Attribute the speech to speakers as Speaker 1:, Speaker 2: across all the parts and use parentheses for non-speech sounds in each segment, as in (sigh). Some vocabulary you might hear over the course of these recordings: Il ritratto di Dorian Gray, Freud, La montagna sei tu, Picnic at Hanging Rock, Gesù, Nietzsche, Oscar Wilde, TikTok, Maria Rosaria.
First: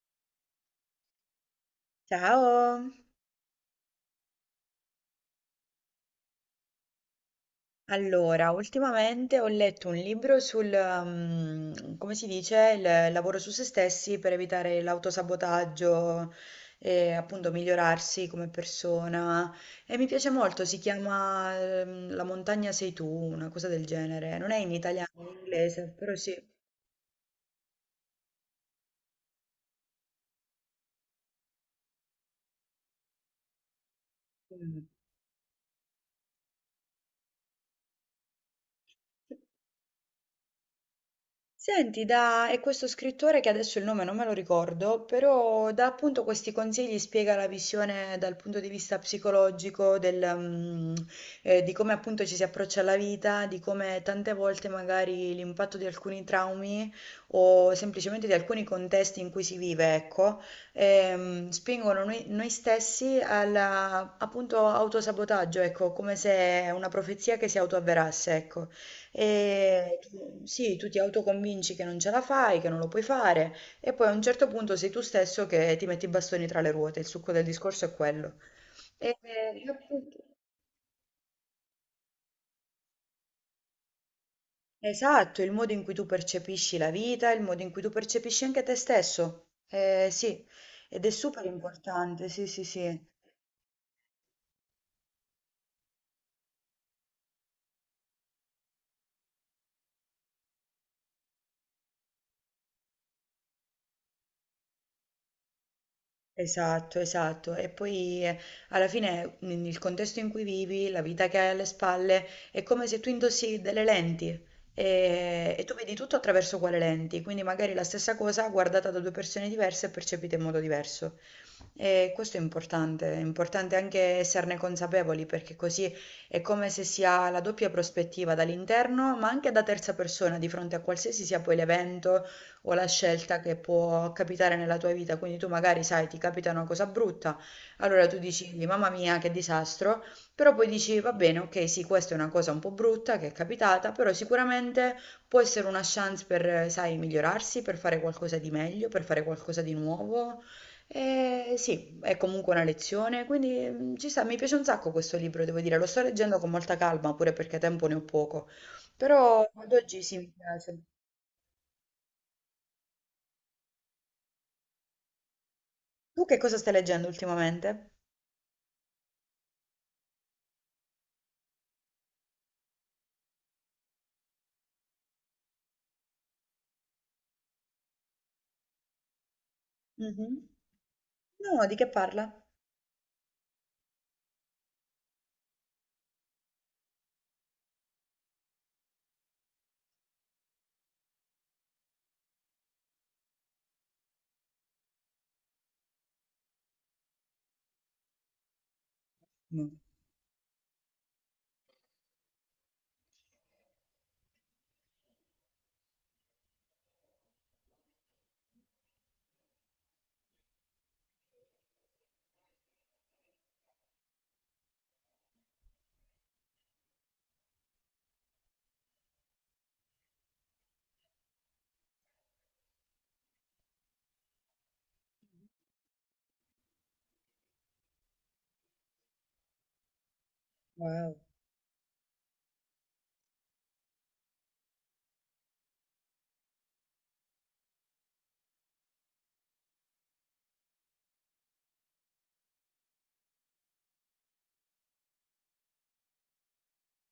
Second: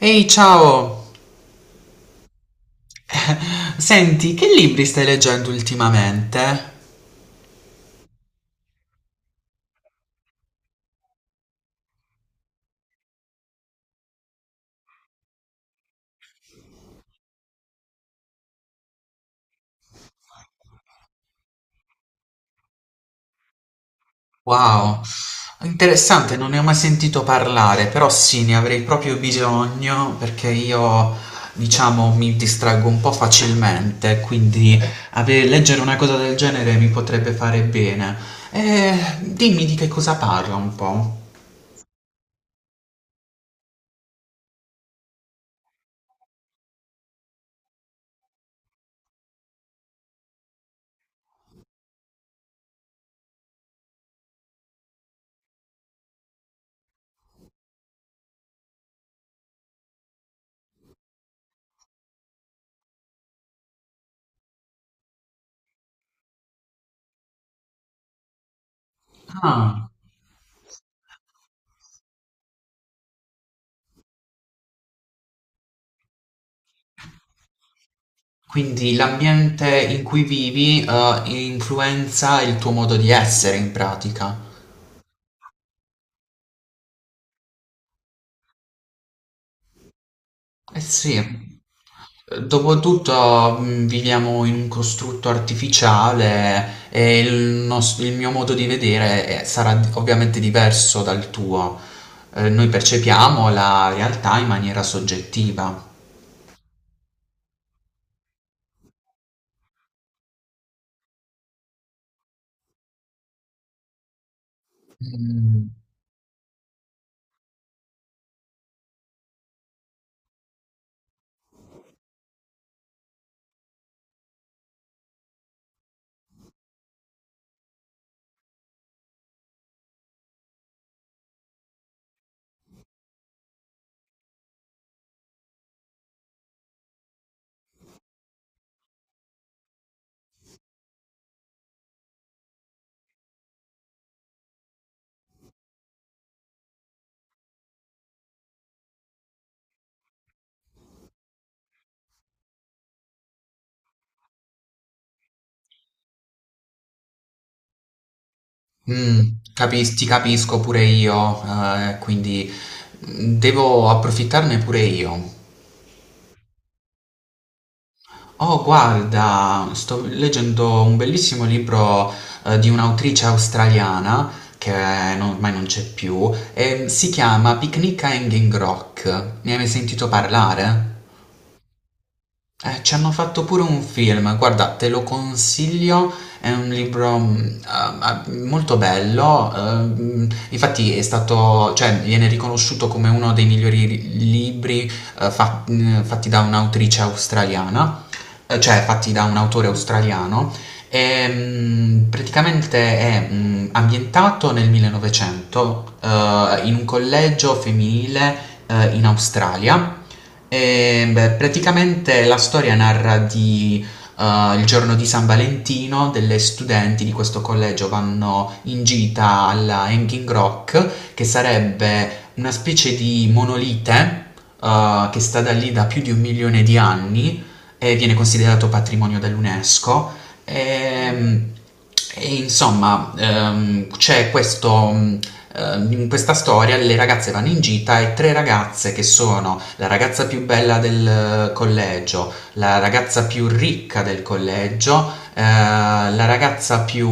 Speaker 1: Ehi, ciao!
Speaker 2: Ciao!
Speaker 1: Senti, che libri stai leggendo ultimamente?
Speaker 2: Allora, ultimamente ho letto un libro sul, come si dice, il lavoro su se stessi per evitare l'autosabotaggio e appunto migliorarsi come persona. E mi piace molto, si chiama, La montagna sei tu, una cosa del genere. Non è in
Speaker 1: Wow,
Speaker 2: italiano, è in inglese, però sì.
Speaker 1: interessante, non ne ho mai sentito parlare, però sì, ne avrei proprio bisogno perché io, diciamo, mi distraggo un po' facilmente, quindi
Speaker 2: Mm.
Speaker 1: leggere una cosa del genere mi potrebbe fare bene. Dimmi di che cosa parla un po'.
Speaker 2: Senti, da è questo scrittore che adesso il nome non me lo ricordo, però dà appunto questi consigli, spiega la visione dal punto di vista psicologico del, di come appunto ci si approccia alla vita, di come tante volte magari l'impatto di alcuni traumi o semplicemente di alcuni contesti in cui si vive, ecco, spingono noi stessi alla appunto autosabotaggio, ecco, come se una profezia che si autoavverasse, ecco.
Speaker 1: Ah,
Speaker 2: E sì, tu ti autoconvinci che non ce la fai, che non lo puoi fare, e poi a un certo punto sei tu stesso che ti metti i bastoni tra le ruote. Il succo del discorso è quello.
Speaker 1: quindi
Speaker 2: E- e
Speaker 1: l'ambiente in
Speaker 2: appunto-
Speaker 1: cui vivi, influenza il tuo modo di essere in pratica.
Speaker 2: Esatto, il modo in cui tu percepisci la vita, il modo in cui tu percepisci anche te stesso. Sì,
Speaker 1: Eh
Speaker 2: ed è super
Speaker 1: sì.
Speaker 2: importante, sì, sì, sì.
Speaker 1: Dopotutto viviamo in un costrutto artificiale e il mio modo di vedere sarà ovviamente diverso dal tuo. Noi percepiamo la realtà in maniera soggettiva.
Speaker 2: Esatto, esatto. E poi alla fine il contesto in cui vivi, la vita che hai alle spalle, è come se tu indossi delle lenti e
Speaker 1: Mm.
Speaker 2: tu vedi tutto attraverso quelle lenti. Quindi magari la stessa cosa guardata da due persone diverse e percepita in modo diverso. E questo è importante anche esserne consapevoli perché così è come se si ha la doppia prospettiva dall'interno, ma anche da terza persona di fronte a qualsiasi sia poi l'evento o la scelta che può capitare nella tua vita. Quindi tu magari sai, ti capita una cosa brutta, allora tu dici, mamma mia, che disastro, però poi dici, va bene, ok, sì, questa è una cosa un po' brutta che è capitata, però sicuramente può essere una chance per, sai, migliorarsi, per fare qualcosa di meglio, per fare qualcosa di nuovo sì, è comunque una lezione, quindi ci sta, mi piace un sacco questo libro, devo dire, lo sto leggendo con molta calma, pure perché tempo ne ho poco,
Speaker 1: Mm,
Speaker 2: però ad oggi
Speaker 1: Ti
Speaker 2: sì, mi
Speaker 1: capisco
Speaker 2: piace.
Speaker 1: pure io, quindi devo approfittarne pure io.
Speaker 2: Tu che cosa stai leggendo ultimamente?
Speaker 1: Oh, guarda, sto leggendo un bellissimo libro di un'autrice australiana che ormai non c'è più, e si chiama Picnic a Hanging Rock. Ne hai mai sentito
Speaker 2: Mhm.
Speaker 1: parlare?
Speaker 2: No, di che parla?
Speaker 1: Ci hanno fatto pure un film, guarda, te lo consiglio, è un libro molto bello. Ehm, infatti è stato, cioè, viene riconosciuto come uno dei migliori libri fatti da un'autrice australiana, cioè fatti da un autore
Speaker 2: Mm.
Speaker 1: australiano. Praticamente è ambientato nel 1900, in un collegio femminile, in Australia. E, beh, praticamente la storia narra di eh, il giorno di San Valentino, delle studenti di questo collegio vanno in gita alla Hanging Rock, che sarebbe una specie di monolite che sta da lì da più di un milione di anni e viene considerato patrimonio dell'UNESCO.
Speaker 2: Wow.
Speaker 1: E, e insomma, c'è questo, in questa storia le ragazze vanno in gita e tre ragazze, che sono la ragazza più bella del collegio, la ragazza più ricca del collegio, la ragazza più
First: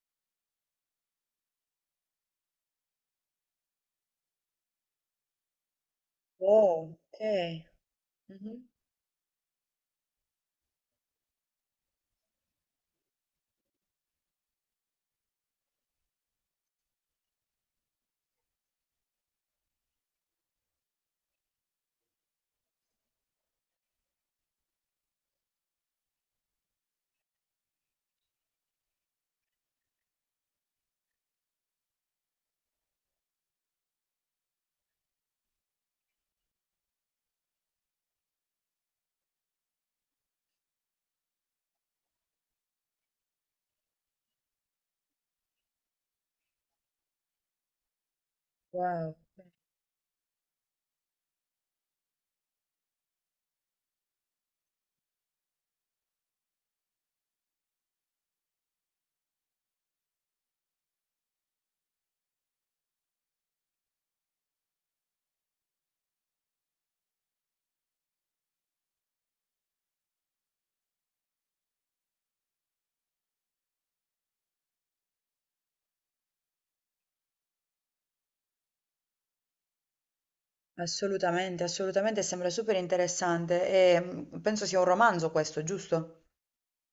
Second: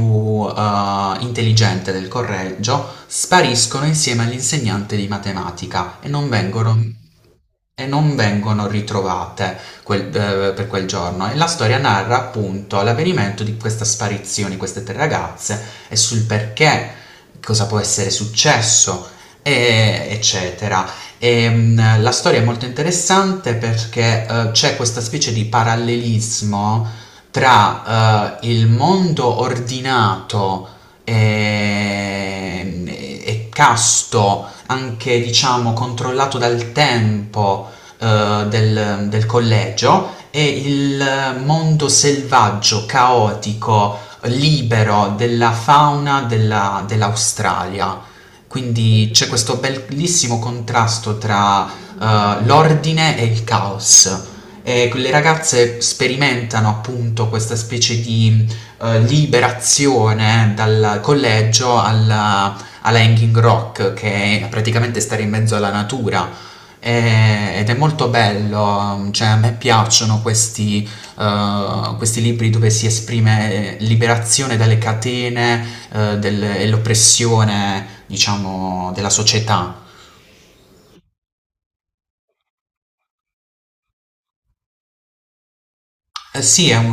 Speaker 1: intelligente del collegio, spariscono insieme all'insegnante di matematica e non vengono
Speaker 2: Oh, ok.
Speaker 1: e non
Speaker 2: Mhm.
Speaker 1: vengono ritrovate per quel giorno, e la storia narra appunto l'avvenimento di questa sparizione di queste tre ragazze e sul perché, cosa può essere successo, eccetera. E, la storia è molto interessante perché c'è questa specie di parallelismo tra il mondo ordinato, e casto, anche diciamo controllato dal tempo, del collegio e il mondo selvaggio, caotico, libero della fauna dell'Australia. Quindi
Speaker 2: Wow.
Speaker 1: c'è questo bellissimo contrasto tra l'ordine e il caos. E le ragazze sperimentano appunto questa specie di liberazione dal collegio alla Hanging Rock, che è praticamente stare in mezzo alla natura, ed è molto bello, cioè a me piacciono questi libri dove si esprime liberazione dalle catene e l'oppressione, diciamo, della società.
Speaker 2: Assolutamente, assolutamente, sembra super interessante e penso sia un romanzo questo, giusto?
Speaker 1: Eh sì, è un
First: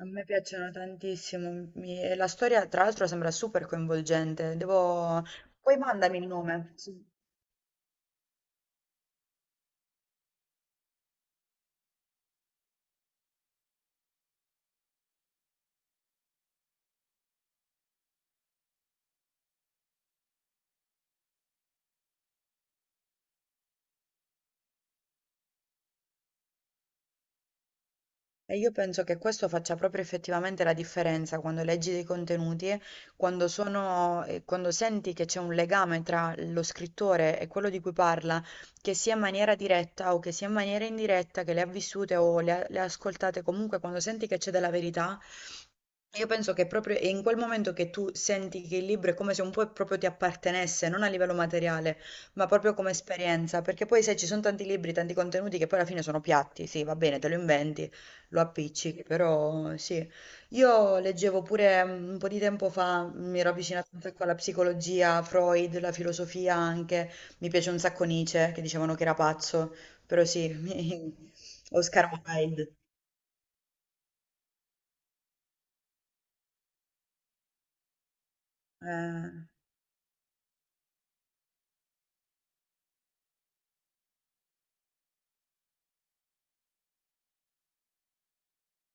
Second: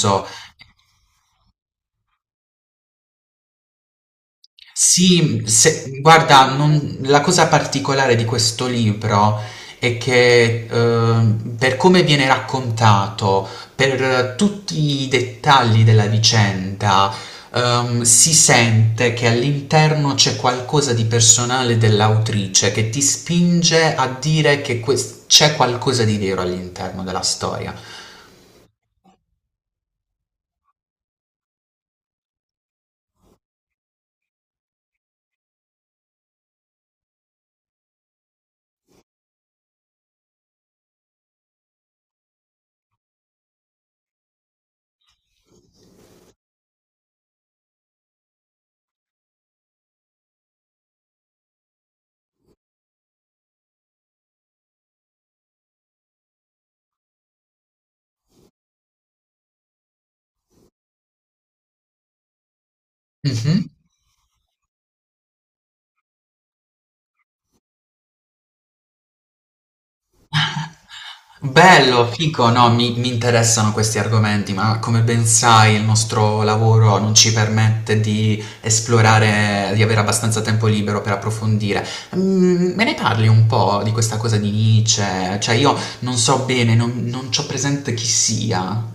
Speaker 2: A me piacciono tantissimo, e la storia tra l'altro sembra super coinvolgente, devo.
Speaker 1: Sì,
Speaker 2: Poi mandami il
Speaker 1: guarda,
Speaker 2: nome, sì.
Speaker 1: la cosa particolare di questo libro è che, per come viene raccontato, per tutti i dettagli della vicenda, si sente che all'interno c'è qualcosa di personale dell'autrice che ti spinge a dire che c'è qualcosa di vero all'interno della storia.
Speaker 2: E io penso che questo faccia proprio effettivamente la differenza quando leggi dei contenuti, quando sono, quando senti che c'è un legame tra lo scrittore e quello di cui parla, che sia in maniera diretta o che sia in maniera indiretta, che le ha vissute o le ha ascoltate, comunque quando senti che c'è della verità, io penso che proprio è in quel momento che tu senti che il libro è come se un po' proprio ti appartenesse, non a livello materiale, ma proprio come esperienza, perché poi sai, ci sono tanti libri, tanti contenuti che poi alla fine sono piatti, sì, va bene, te lo inventi lo appiccichi, però sì. Io leggevo pure un po' di tempo fa, mi ero avvicinata un sacco alla psicologia, Freud, la filosofia anche, mi piace un sacco Nietzsche, che dicevano che era pazzo, però sì, (laughs)
Speaker 1: Bello,
Speaker 2: Oscar
Speaker 1: fico, no,
Speaker 2: Wilde.
Speaker 1: mi interessano questi argomenti, ma come ben sai il nostro lavoro non ci permette di
Speaker 2: Eh,
Speaker 1: esplorare, di avere abbastanza tempo libero per approfondire. Me ne parli un po' di questa cosa di Nietzsche? Cioè io non so bene, non c'ho presente chi sia.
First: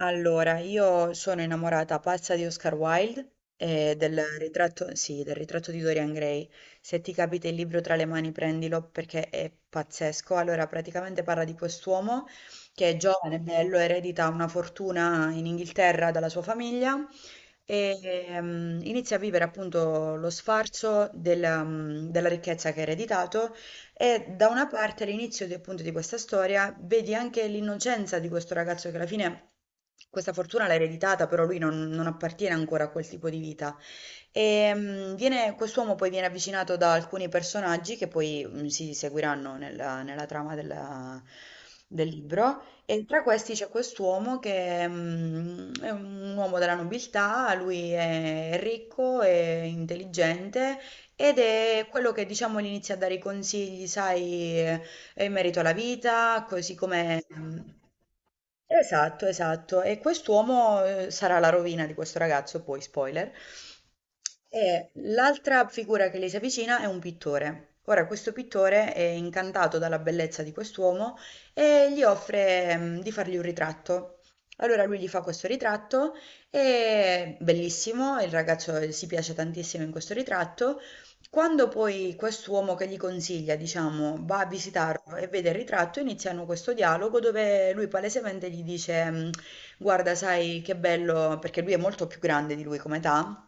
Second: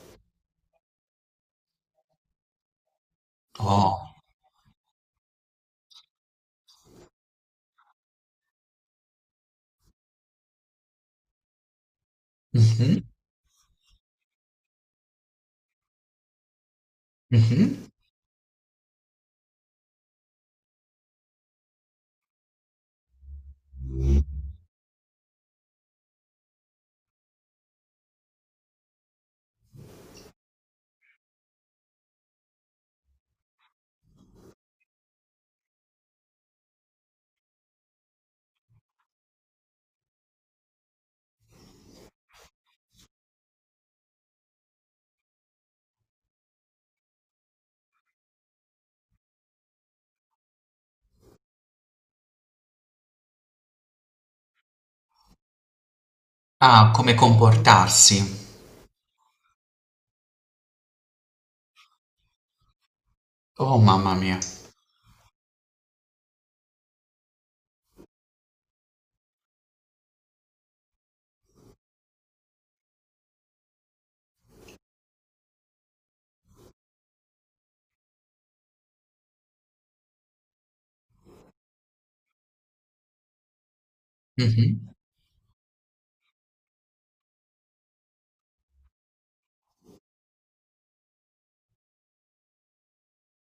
Speaker 2: Allora, io sono innamorata pazza di Oscar Wilde e
Speaker 1: Oh.
Speaker 2: del ritratto, sì, del ritratto di Dorian Gray. Se ti capita il libro tra le mani, prendilo perché è pazzesco. Allora, praticamente parla di quest'uomo che è
Speaker 1: Mhm,
Speaker 2: giovane, bello, eredita una fortuna in Inghilterra dalla sua famiglia
Speaker 1: mhm.
Speaker 2: e inizia a vivere appunto lo sfarzo del, della ricchezza che ha ereditato e da una parte all'inizio appunto di questa storia vedi anche l'innocenza di questo ragazzo che alla fine questa fortuna l'ha ereditata, però lui non appartiene ancora a quel tipo di vita. E quest'uomo poi viene avvicinato da alcuni personaggi che poi si seguiranno nella trama del libro. E tra questi c'è quest'uomo che è un uomo della nobiltà, lui è ricco, è intelligente ed è quello che diciamo gli inizia a dare i consigli, sai, in merito alla vita, così
Speaker 1: Ah, come
Speaker 2: come.
Speaker 1: comportarsi.
Speaker 2: Esatto, esatto. E quest'uomo sarà la rovina di questo ragazzo, poi spoiler.
Speaker 1: Oh, mamma mia.
Speaker 2: E l'altra figura che gli si avvicina è un pittore. Ora, questo pittore è incantato dalla bellezza di quest'uomo e gli offre, di fargli un ritratto. Allora lui gli fa questo ritratto, è bellissimo, il ragazzo si piace tantissimo in questo ritratto quando poi quest'uomo che gli consiglia, diciamo, va a
Speaker 1: Mhm.
Speaker 2: visitarlo e vede il ritratto, iniziano questo dialogo dove lui palesemente gli dice, guarda, sai che bello, perché lui è molto più grande di lui come età,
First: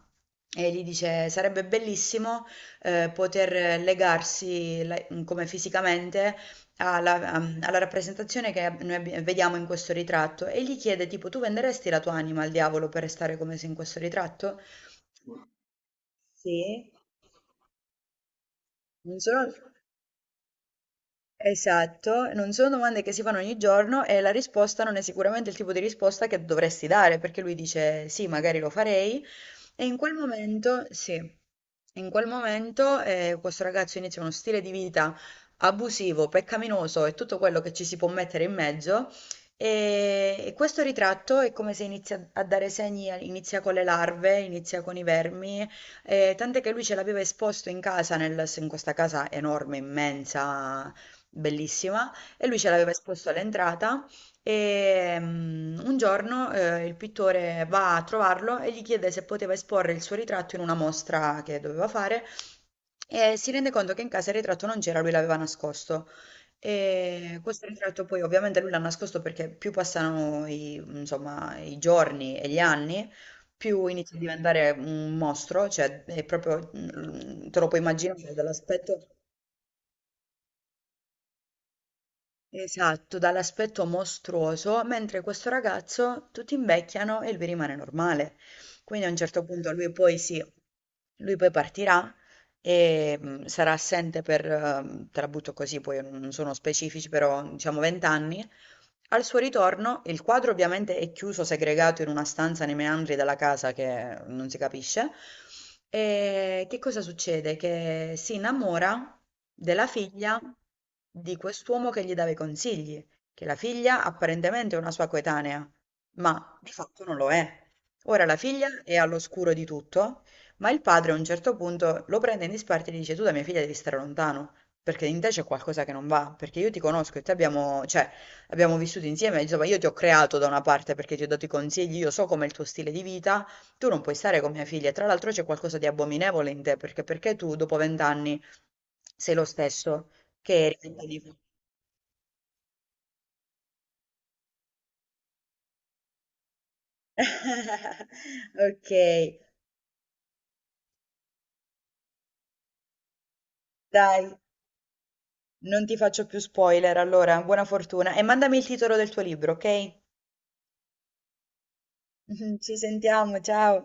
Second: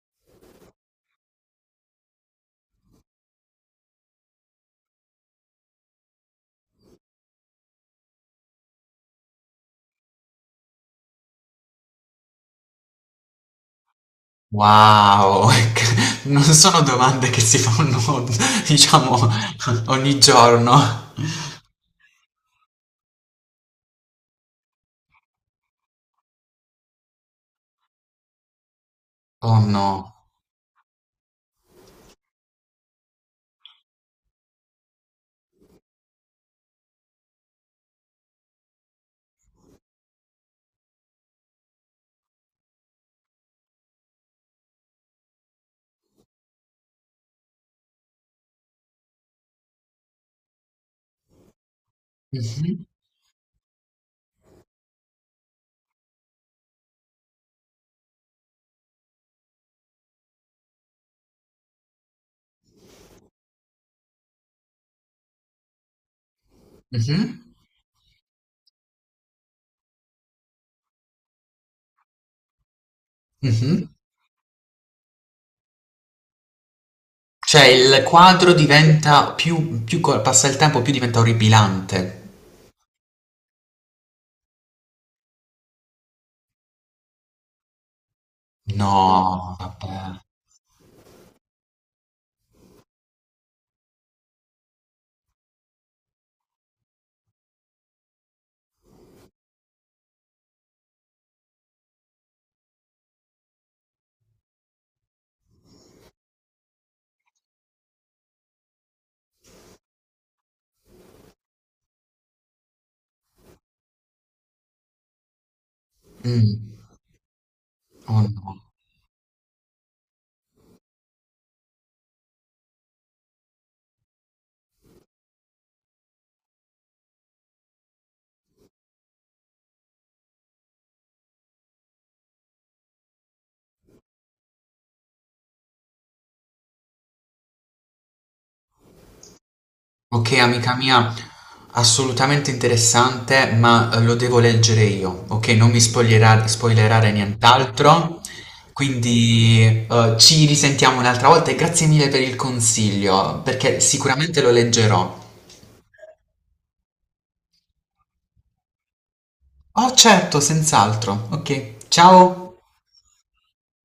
Speaker 2: e gli dice, sarebbe bellissimo poter legarsi come fisicamente alla rappresentazione che noi vediamo in questo ritratto. E gli chiede, tipo, tu venderesti la tua anima al diavolo per restare come sei in questo ritratto?
Speaker 1: Wow! (laughs) Ec Non sono
Speaker 2: Sì.
Speaker 1: domande che si fanno, (laughs)
Speaker 2: Non
Speaker 1: diciamo,
Speaker 2: solo.
Speaker 1: ogni giorno.
Speaker 2: Esatto, non sono domande che si fanno ogni giorno e la risposta non è sicuramente il tipo di risposta che dovresti dare, perché lui dice sì, magari lo farei
Speaker 1: Oh
Speaker 2: e in quel
Speaker 1: no.
Speaker 2: momento, sì, in quel momento questo ragazzo inizia uno stile di vita abusivo, peccaminoso e tutto quello che ci si può mettere in mezzo e questo ritratto è come se inizia a dare segni, inizia con le larve, inizia con i vermi, tant'è che lui ce l'aveva esposto in casa, in questa casa enorme, immensa bellissima, e lui ce
Speaker 1: Mh-mh,
Speaker 2: l'aveva esposto all'entrata e un giorno il pittore va a trovarlo e gli chiede se poteva esporre il suo ritratto in una mostra che doveva fare e si rende conto che in casa il ritratto non c'era, lui l'aveva nascosto.
Speaker 1: mh-mh,
Speaker 2: E questo ritratto poi ovviamente lui l'ha nascosto perché più passano insomma, i giorni e gli anni,
Speaker 1: mh-mh.
Speaker 2: più inizia a diventare un mostro, cioè è proprio, te
Speaker 1: Cioè
Speaker 2: lo puoi
Speaker 1: il
Speaker 2: immaginare
Speaker 1: quadro
Speaker 2: dall'aspetto.
Speaker 1: diventa più co passa il tempo più diventa orripilante.
Speaker 2: Esatto, dall'aspetto mostruoso, mentre questo ragazzo tutti invecchiano e lui rimane normale. Quindi a un certo
Speaker 1: No,
Speaker 2: punto lui
Speaker 1: vabbè.
Speaker 2: poi sì, lui poi partirà e sarà assente per, te la butto così, poi non sono specifici, però diciamo 20 anni al suo ritorno, il quadro ovviamente è chiuso, segregato in una stanza nei meandri della casa che non si capisce. E che cosa succede? Che si innamora della figlia di quest'uomo che gli dava i consigli, che la figlia apparentemente è una sua coetanea,
Speaker 1: Mh.
Speaker 2: ma di fatto non lo è.
Speaker 1: Oh
Speaker 2: Ora la
Speaker 1: no.
Speaker 2: figlia è all'oscuro di tutto, ma il padre a un certo punto lo prende in disparte e gli dice: Tu da mia figlia devi stare lontano, perché in te c'è qualcosa che non va, perché io ti conosco e te abbiamo, cioè, abbiamo vissuto insieme, insomma, io ti ho creato da una parte perché ti ho dato i consigli, io so com'è il tuo stile di vita, tu non puoi stare con mia figlia. Tra l'altro c'è qualcosa di abominevole in te, perché, perché tu dopo vent'anni sei lo stesso
Speaker 1: Ok,
Speaker 2: che
Speaker 1: amica
Speaker 2: eri
Speaker 1: mia,
Speaker 2: vent'anni fa.
Speaker 1: assolutamente interessante, ma lo devo leggere io, ok? Non mi spoilerare, spoilerare
Speaker 2: (laughs)
Speaker 1: nient'altro.
Speaker 2: Ok,
Speaker 1: Quindi ci risentiamo un'altra volta e grazie mille per il consiglio, perché
Speaker 2: dai,
Speaker 1: sicuramente lo leggerò.
Speaker 2: non ti faccio più spoiler, allora, buona fortuna e mandami il titolo del tuo libro, ok?
Speaker 1: Oh, certo, senz'altro. Ok, ciao!
Speaker 2: (laughs) Ci sentiamo, ciao.